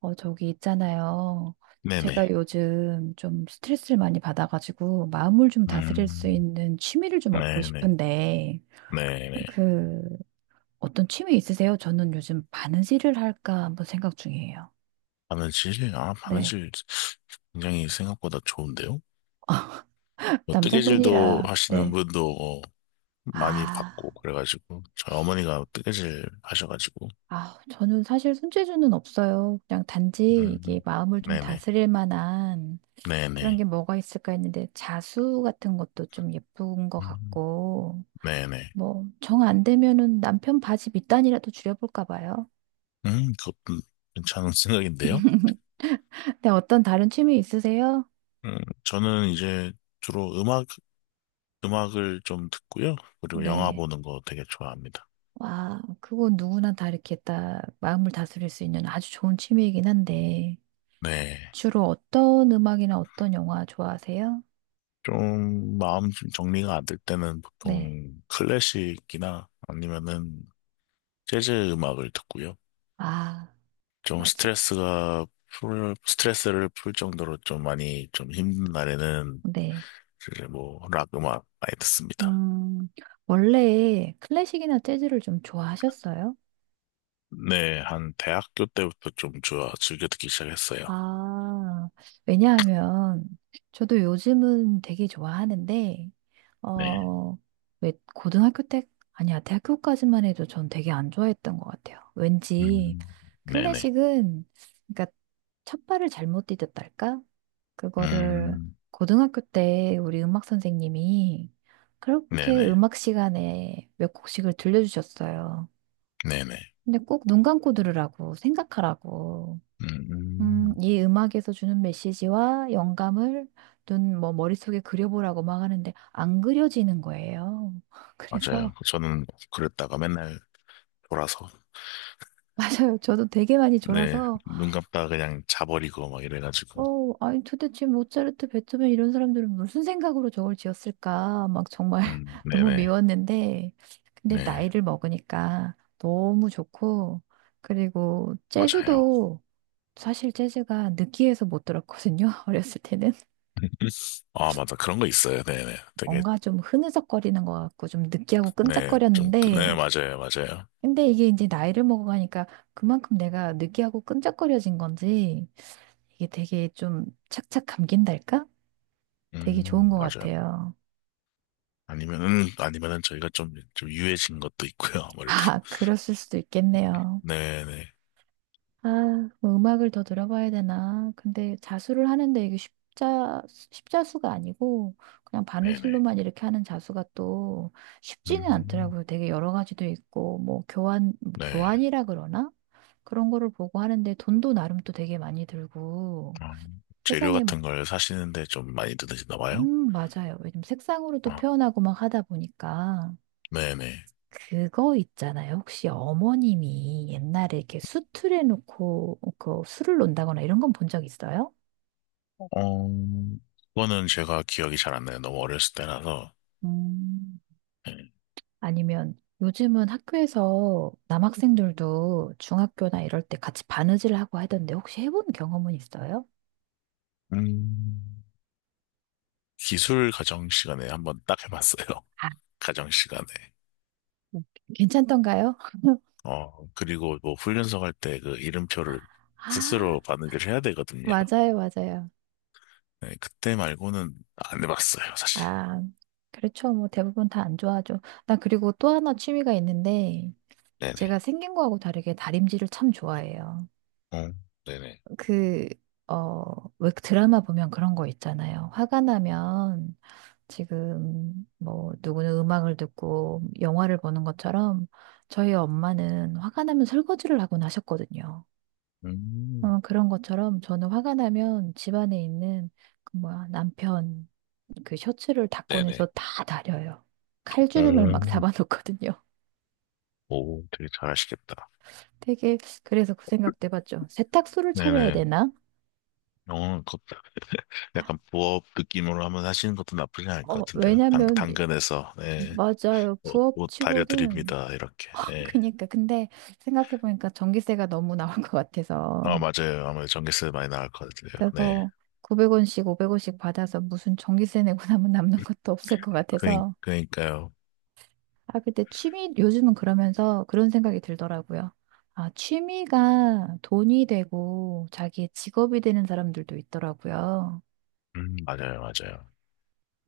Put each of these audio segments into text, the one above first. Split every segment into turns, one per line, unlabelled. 저기 있잖아요. 제가
네네.
요즘 좀 스트레스를 많이 받아가지고 마음을 좀 다스릴 수
음,
있는 취미를 좀 얻고
네네.
싶은데
네네.
그 어떤 취미 있으세요? 저는 요즘 바느질을 할까 한번 생각 중이에요.
바느질? 아,
네.
바느질 굉장히 생각보다 좋은데요? 뭐 뜨개질도
남자분이라
하시는
네.
분도 많이 봤고,
아,
그래가지고, 저희 어머니가 뜨개질 하셔가지고,
저는 사실 손재주는 없어요. 그냥 단지 이게
음,
마음을 좀
네네.
다스릴 만한 그런 게
네네.
뭐가 있을까 했는데 자수 같은 것도 좀 예쁜 것
음,
같고
네네.
뭐, 정 안 되면은 남편 바지 밑단이라도 줄여볼까 봐요.
그것도 괜찮은 생각인데요?
네, 어떤 다른 취미 있으세요?
음, 저는 이제 주로 음악을 좀 듣고요. 그리고 영화
네.
보는 거 되게 좋아합니다.
와, 그건 누구나 다 이렇게 딱 마음을 다스릴 수 있는 아주 좋은 취미이긴 한데,
네.
주로 어떤 음악이나 어떤 영화 좋아하세요?
좀 마음 정리가 안 될 때는
네.
보통 클래식이나 아니면은 재즈 음악을 듣고요.
아,
좀
맞아요.
스트레스가 스트레스를 풀 정도로 좀 많이 좀 힘든 날에는
네.
이제 뭐 락 음악 많이 듣습니다.
음, 원래 클래식이나 재즈를 좀 좋아하셨어요?
네, 한 대학교 때부터 좀 좋아 즐겨 듣기 시작했어요.
아, 왜냐하면 저도 요즘은 되게 좋아하는데,
네.
어, 왜 고등학교 때, 아니야, 대학교까지만 해도 전 되게 안 좋아했던 것 같아요. 왠지
음, 네네.
클래식은, 그러니까 첫 발을 잘못 디뎠달까? 그거를
음,
고등학교 때 우리 음악 선생님이 그렇게
네네.
음악 시간에 몇 곡씩을 들려주셨어요.
네네.
근데 꼭 눈 감고 들으라고, 생각하라고.
음,
이 음악에서 주는 메시지와 영감을 눈, 뭐, 머릿속에 그려보라고 막 하는데 안 그려지는 거예요.
맞아요.
그래서,
저는 그랬다가 맨날 돌아서
맞아요. 저도 되게 많이
네,
졸아서,
눈 감다 그냥 자버리고 막 이래가지고.
아니 도대체 모차르트, 베토벤 이런 사람들은 무슨 생각으로 저걸 지었을까? 막 정말 너무
네네,
미웠는데, 근데
네,
나이를 먹으니까 너무 좋고, 그리고
맞아요.
재즈도 사실 재즈가 느끼해서 못 들었거든요. 어렸을 때는.
아, 맞아. 그런 거 있어요. 네네. 되게,
뭔가 좀 흐느적거리는 것 같고 좀 느끼하고
네, 좀, 네,
끈적거렸는데
맞아요, 맞아요.
근데 이게 이제 나이를 먹어가니까 그만큼 내가 느끼하고 끈적거려진 건지 이게 되게 좀 착착 감긴달까? 되게 좋은 것
맞아요.
같아요.
아니면은 저희가 좀 유해진 것도 있고요, 아무래도.
아, 그랬을 수도 있겠네요.
네네,
아, 뭐 음악을 더 들어봐야 되나? 근데 자수를 하는데 이게 십자수가 아니고 그냥
네네.
바느질로만 이렇게 하는 자수가 또 쉽지는
음,
않더라고요. 되게 여러 가지도 있고, 뭐
네.
교환이라 그러나? 그런 거를 보고 하는데 돈도 나름 또 되게 많이 들고
어, 재료
세상에,
같은 걸 사시는데 좀 많이 드시나 봐요?
맞아요. 요즘 색상으로 또
어,
표현하고 막 하다 보니까
네네.
그거 있잖아요. 혹시 어머님이 옛날에 이렇게 수틀에 놓고 그 술을 논다거나 이런 건 본 적 있어요?
어, 그거는 제가 기억이 잘 안 나요. 너무 어렸을 때라서.
음,
네.
아니면 요즘은 학교에서 남학생들도 중학교나 이럴 때 같이 바느질 하고 하던데 혹시 해본 경험은 있어요?
음. 기술 가정 시간에 한번 딱 해봤어요.
아,
가정 시간에.
괜찮던가요?
그리고 뭐 훈련소 갈 때 그 이름표를
아,
스스로 바느질 해야 되거든요.
맞아요, 맞아요.
네, 그때 말고는 안 해봤어요, 사실.
아, 그렇죠. 뭐 대부분 다 안 좋아하죠. 나 그리고 또 하나 취미가 있는데
네네.
제가 생긴 거하고 다르게 다림질을 참 좋아해요.
어, 네네.
그, 어, 왜 드라마 보면 그런 거 있잖아요. 화가 나면 지금 뭐 누구는 음악을 듣고 영화를 보는 것처럼 저희 엄마는 화가 나면 설거지를 하곤 하셨거든요.
음,
그런 것처럼 저는 화가 나면 집안에 있는 그 뭐야, 남편 그 셔츠를 다 꺼내서
네네.
다 다려요. 칼주름을 막
음,
잡아놓거든요.
오, 되게 잘하시겠다.
되게 그래서 그 생각도 해봤죠. 세탁소를 차려야
네네.
되나?
어, 그, 약간 부업 느낌으로 한번 하시는 것도 나쁘지 않을 것 같은데요.
왜냐면
당근에서, 네,
맞아요. 부업
옷
치고는
다려드립니다. 이렇게. 네.
그니까 근데 생각해 보니까 전기세가 너무 나올 것
아,
같아서
맞아요. 아무래도 전기세 많이 나갈 것 같아요. 네.
그거 900원씩 500원씩 받아서 무슨 전기세 내고 나면 남는 것도 없을 것 같아서
그니까요.
아 근데 취미 요즘은 그러면서 그런 생각이 들더라고요. 아 취미가 돈이 되고 자기의 직업이 되는 사람들도 있더라고요.
맞아요, 맞아요.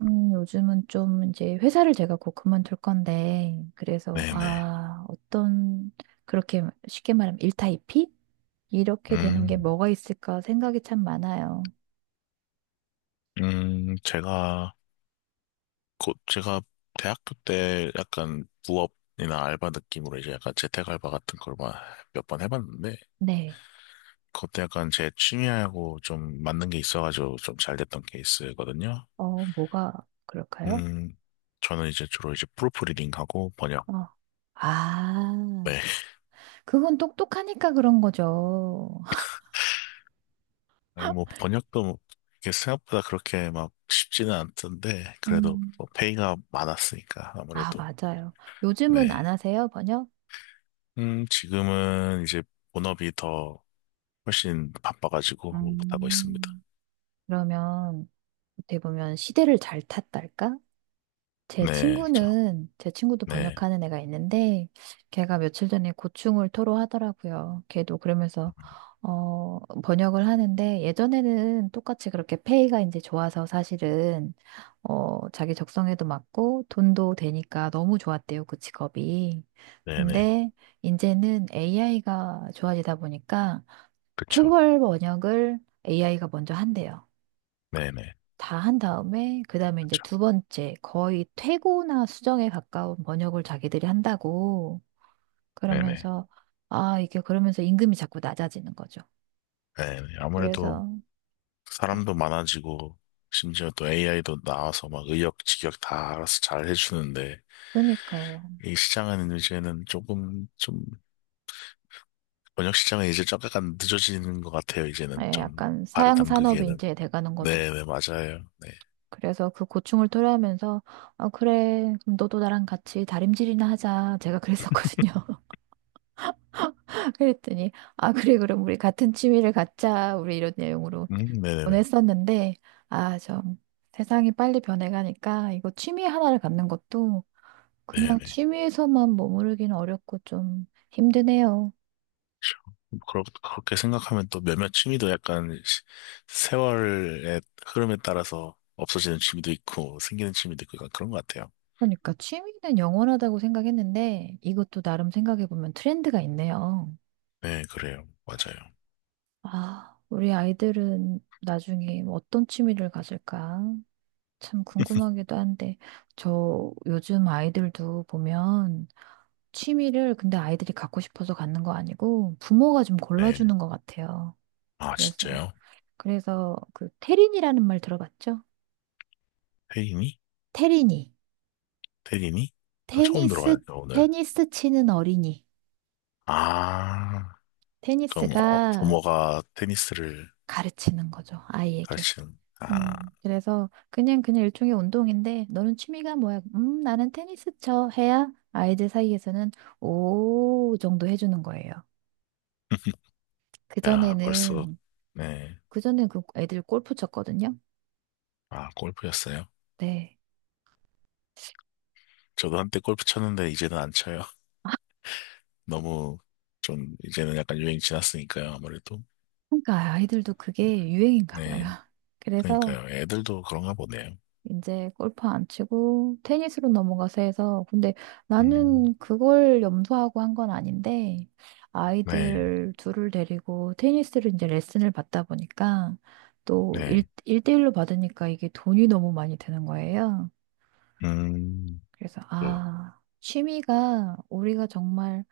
요즘은 좀 이제 회사를 제가 곧 그만둘 건데, 그래서,
네네.
아, 어떤, 그렇게 쉽게 말하면 일타이피? 이렇게 되는 게
음,
뭐가 있을까 생각이 참 많아요.
음, 제가, 제가 대학교 때 약간 부업이나 알바 느낌으로 이제 약간 재택 알바 같은 걸 몇 번 해봤는데,
네.
그때 약간 제 취미하고 좀 맞는 게 있어가지고 좀 잘 됐던 케이스거든요.
어, 뭐가 그럴까요?
음, 저는 이제 주로 이제 프로프리딩하고 번역.
어, 아,
네.
그건 똑똑하니까 그런 거죠.
아니, 뭐, 번역도 뭐 이게 생각보다 그렇게 막 쉽지는 않던데, 그래도
음,
뭐 페이가 많았으니까,
아,
아무래도.
맞아요. 요즘은 안
네.
하세요, 번역?
지금은 이제 본업이 더 훨씬 바빠가지고 못하고 있습니다.
음, 그러면 어떻게 보면 시대를 잘 탔달까?
네,
제 친구도
네,
번역하는 애가 있는데, 걔가 며칠 전에 고충을 토로하더라고요. 걔도
음,
그러면서, 어, 번역을 하는데, 예전에는 똑같이 그렇게 페이가 이제 좋아서 사실은, 자기 적성에도 맞고, 돈도 되니까 너무 좋았대요, 그 직업이.
네네,
근데, 이제는 AI가 좋아지다 보니까,
그쵸,
초벌 번역을 AI가 먼저 한대요.
네네,
다 한 다음에 그다음에 이제
그쵸,
두 번째 거의 퇴고나 수정에 가까운 번역을 자기들이 한다고
네네,
그러면서 아 이게 그러면서 임금이 자꾸 낮아지는 거죠.
네네. 아무래도
그래서
사람도 많아지고, 심지어 또 AI도 나와서 막 의역직역 다 알아서 잘 해주는데,
그러니까요.
이 시장은 이제는 조금, 좀, 번역 시장은 이제 좀 약간 늦어지는 것 같아요, 이제는
예,
좀.
약간
발을
사양 산업이
담그기에는.
이제 돼가는 거죠.
네네, 맞아요. 네.
그래서 그 고충을 토로하면서 아 그래 그럼 너도 나랑 같이 다림질이나 하자 제가 그랬었거든요. 그랬더니 아 그래 그럼 우리 같은 취미를 갖자 우리 이런 내용으로
네네네,
보냈었는데, 아, 좀 세상이 빨리 변해가니까 이거 취미 하나를 갖는 것도 그냥
네네.
취미에서만 머무르기는 어렵고 좀 힘드네요.
그렇게 생각하면 또 몇몇 취미도 약간 세월의 흐름에 따라서 없어지는 취미도 있고 생기는 취미도 있고 약간 그런 것 같아요.
그러니까 취미는 영원하다고 생각했는데 이것도 나름 생각해보면 트렌드가 있네요.
네, 그래요. 맞아요.
아, 우리 아이들은 나중에 어떤 취미를 가질까? 참 궁금하기도 한데, 저 요즘 아이들도 보면 취미를 근데 아이들이 갖고 싶어서 갖는 거 아니고 부모가 좀
네.
골라주는 것 같아요.
아,
그래서
진짜요?
그래서 그 테린이라는 말 들어봤죠?
태린이?
테린이
태린이? 아, 처음
테니스
들어봐요, 오늘.
테니스 치는 어린이
아, 그럼
테니스가
부모가 테니스를
가르치는 거죠 아이에게.
가르치는, 아.
그래서 그냥 일종의 운동인데 너는 취미가 뭐야? 나는 테니스 쳐 해야 아이들 사이에서는 오 정도 해주는 거예요. 그
야, 벌써,
전에는
네.
그 전에 그 애들 골프 쳤거든요.
아, 골프였어요?
네.
저도 한때 골프 쳤는데 이제는 안 쳐요. 너무 좀 이제는 약간 유행 지났으니까요, 아무래도.
그러니까 아이들도 그게 유행인가 봐요.
네.
그래서
그러니까요. 애들도 그런가 보네요.
이제 골프 안 치고 테니스로 넘어가서 해서 근데
음,
나는 그걸 염두하고 한 건 아닌데
네,
아이들 둘을 데리고 테니스를 이제 레슨을 받다 보니까 또
네.
일대일로 받으니까 이게 돈이 너무 많이 드는 거예요.
음,
그래서
그,
아, 취미가 우리가 정말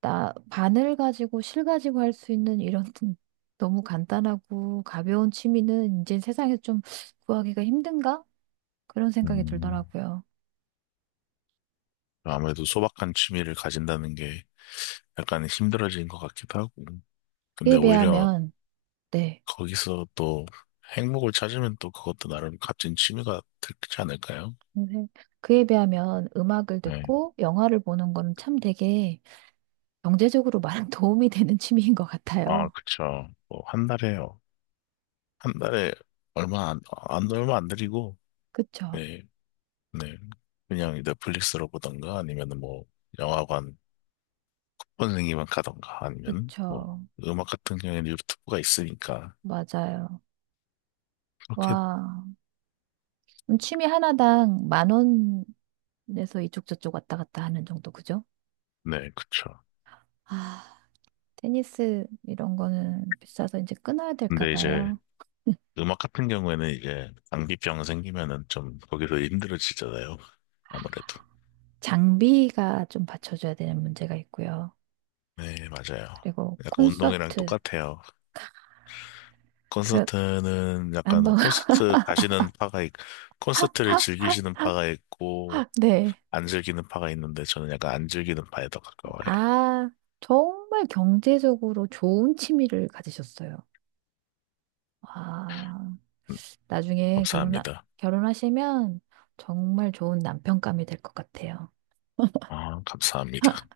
나 바늘 가지고 실 가지고 할 수 있는 이런 너무 간단하고 가벼운 취미는 이제 세상에 좀 구하기가 힘든가? 그런 생각이
음,
들더라고요.
아무래도 소박한 취미를 가진다는 게 약간 힘들어진 것 같기도 하고.
그에
근데 오히려
비하면, 네.
거기서 또 행복을 찾으면 또 그것도 나름 값진 취미가 되지 않을까요?
선생- 그에 비하면 음악을
네.
듣고 영화를 보는 건 참 되게 경제적으로 많은 도움이 되는 취미인 것
아,
같아요.
그쵸. 한 달에 얼마 안 드리고.
그쵸.
네. 네. 그냥 넷플릭스로 보던가 아니면 뭐 영화관 선생님만 가던가 아니면 뭐
그쵸.
음악 같은 경우에는 유튜브가 있으니까
맞아요.
그렇게.
와. 그럼 취미 하나당 만 원에서 이쪽 저쪽 왔다 갔다 하는 정도, 그죠?
네. 그쵸.
아, 테니스 이런 거는 비싸서 이제 끊어야 될까
근데 이제
봐요.
음악 같은 경우에는 이제 장기병 생기면은 좀 거기서 힘들어지잖아요, 아무래도.
장비가 좀 받쳐줘야 되는 문제가 있고요.
네, 맞아요.
그리고
약간 운동이랑
콘서트.
똑같아요.
그래,
콘서트는 약간 뭐
한번,
콘서트를 즐기시는 파가 있고
네.
안 즐기는 파가 있는데 저는 약간 안 즐기는 파에 더 가까워요.
아, 정말 경제적으로 좋은 취미를 가지셨어요. 아 나중에 결혼,
감사합니다.
결혼하시면 정말 좋은 남편감이 될 것 같아요.
아, 감사합니다.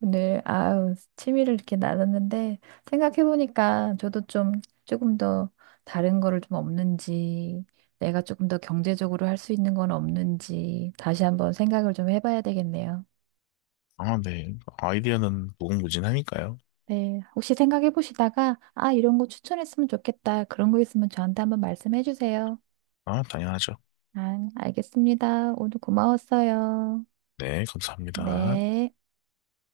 오늘, 아유, 취미를 이렇게 나눴는데, 생각해보니까 저도 좀, 조금 더 다른 거를 좀 없는지, 내가 조금 더 경제적으로 할 수 있는 건 없는지, 다시 한번 생각을 좀 해봐야 되겠네요.
아, 네. 아이디어는 무궁무진하니까요.
네, 혹시 생각해 보시다가, 아, 이런 거 추천했으면 좋겠다. 그런 거 있으면 저한테 한번 말씀해 주세요.
아, 당연하죠.
아, 알겠습니다. 오늘 고마웠어요.
네, 감사합니다.
네.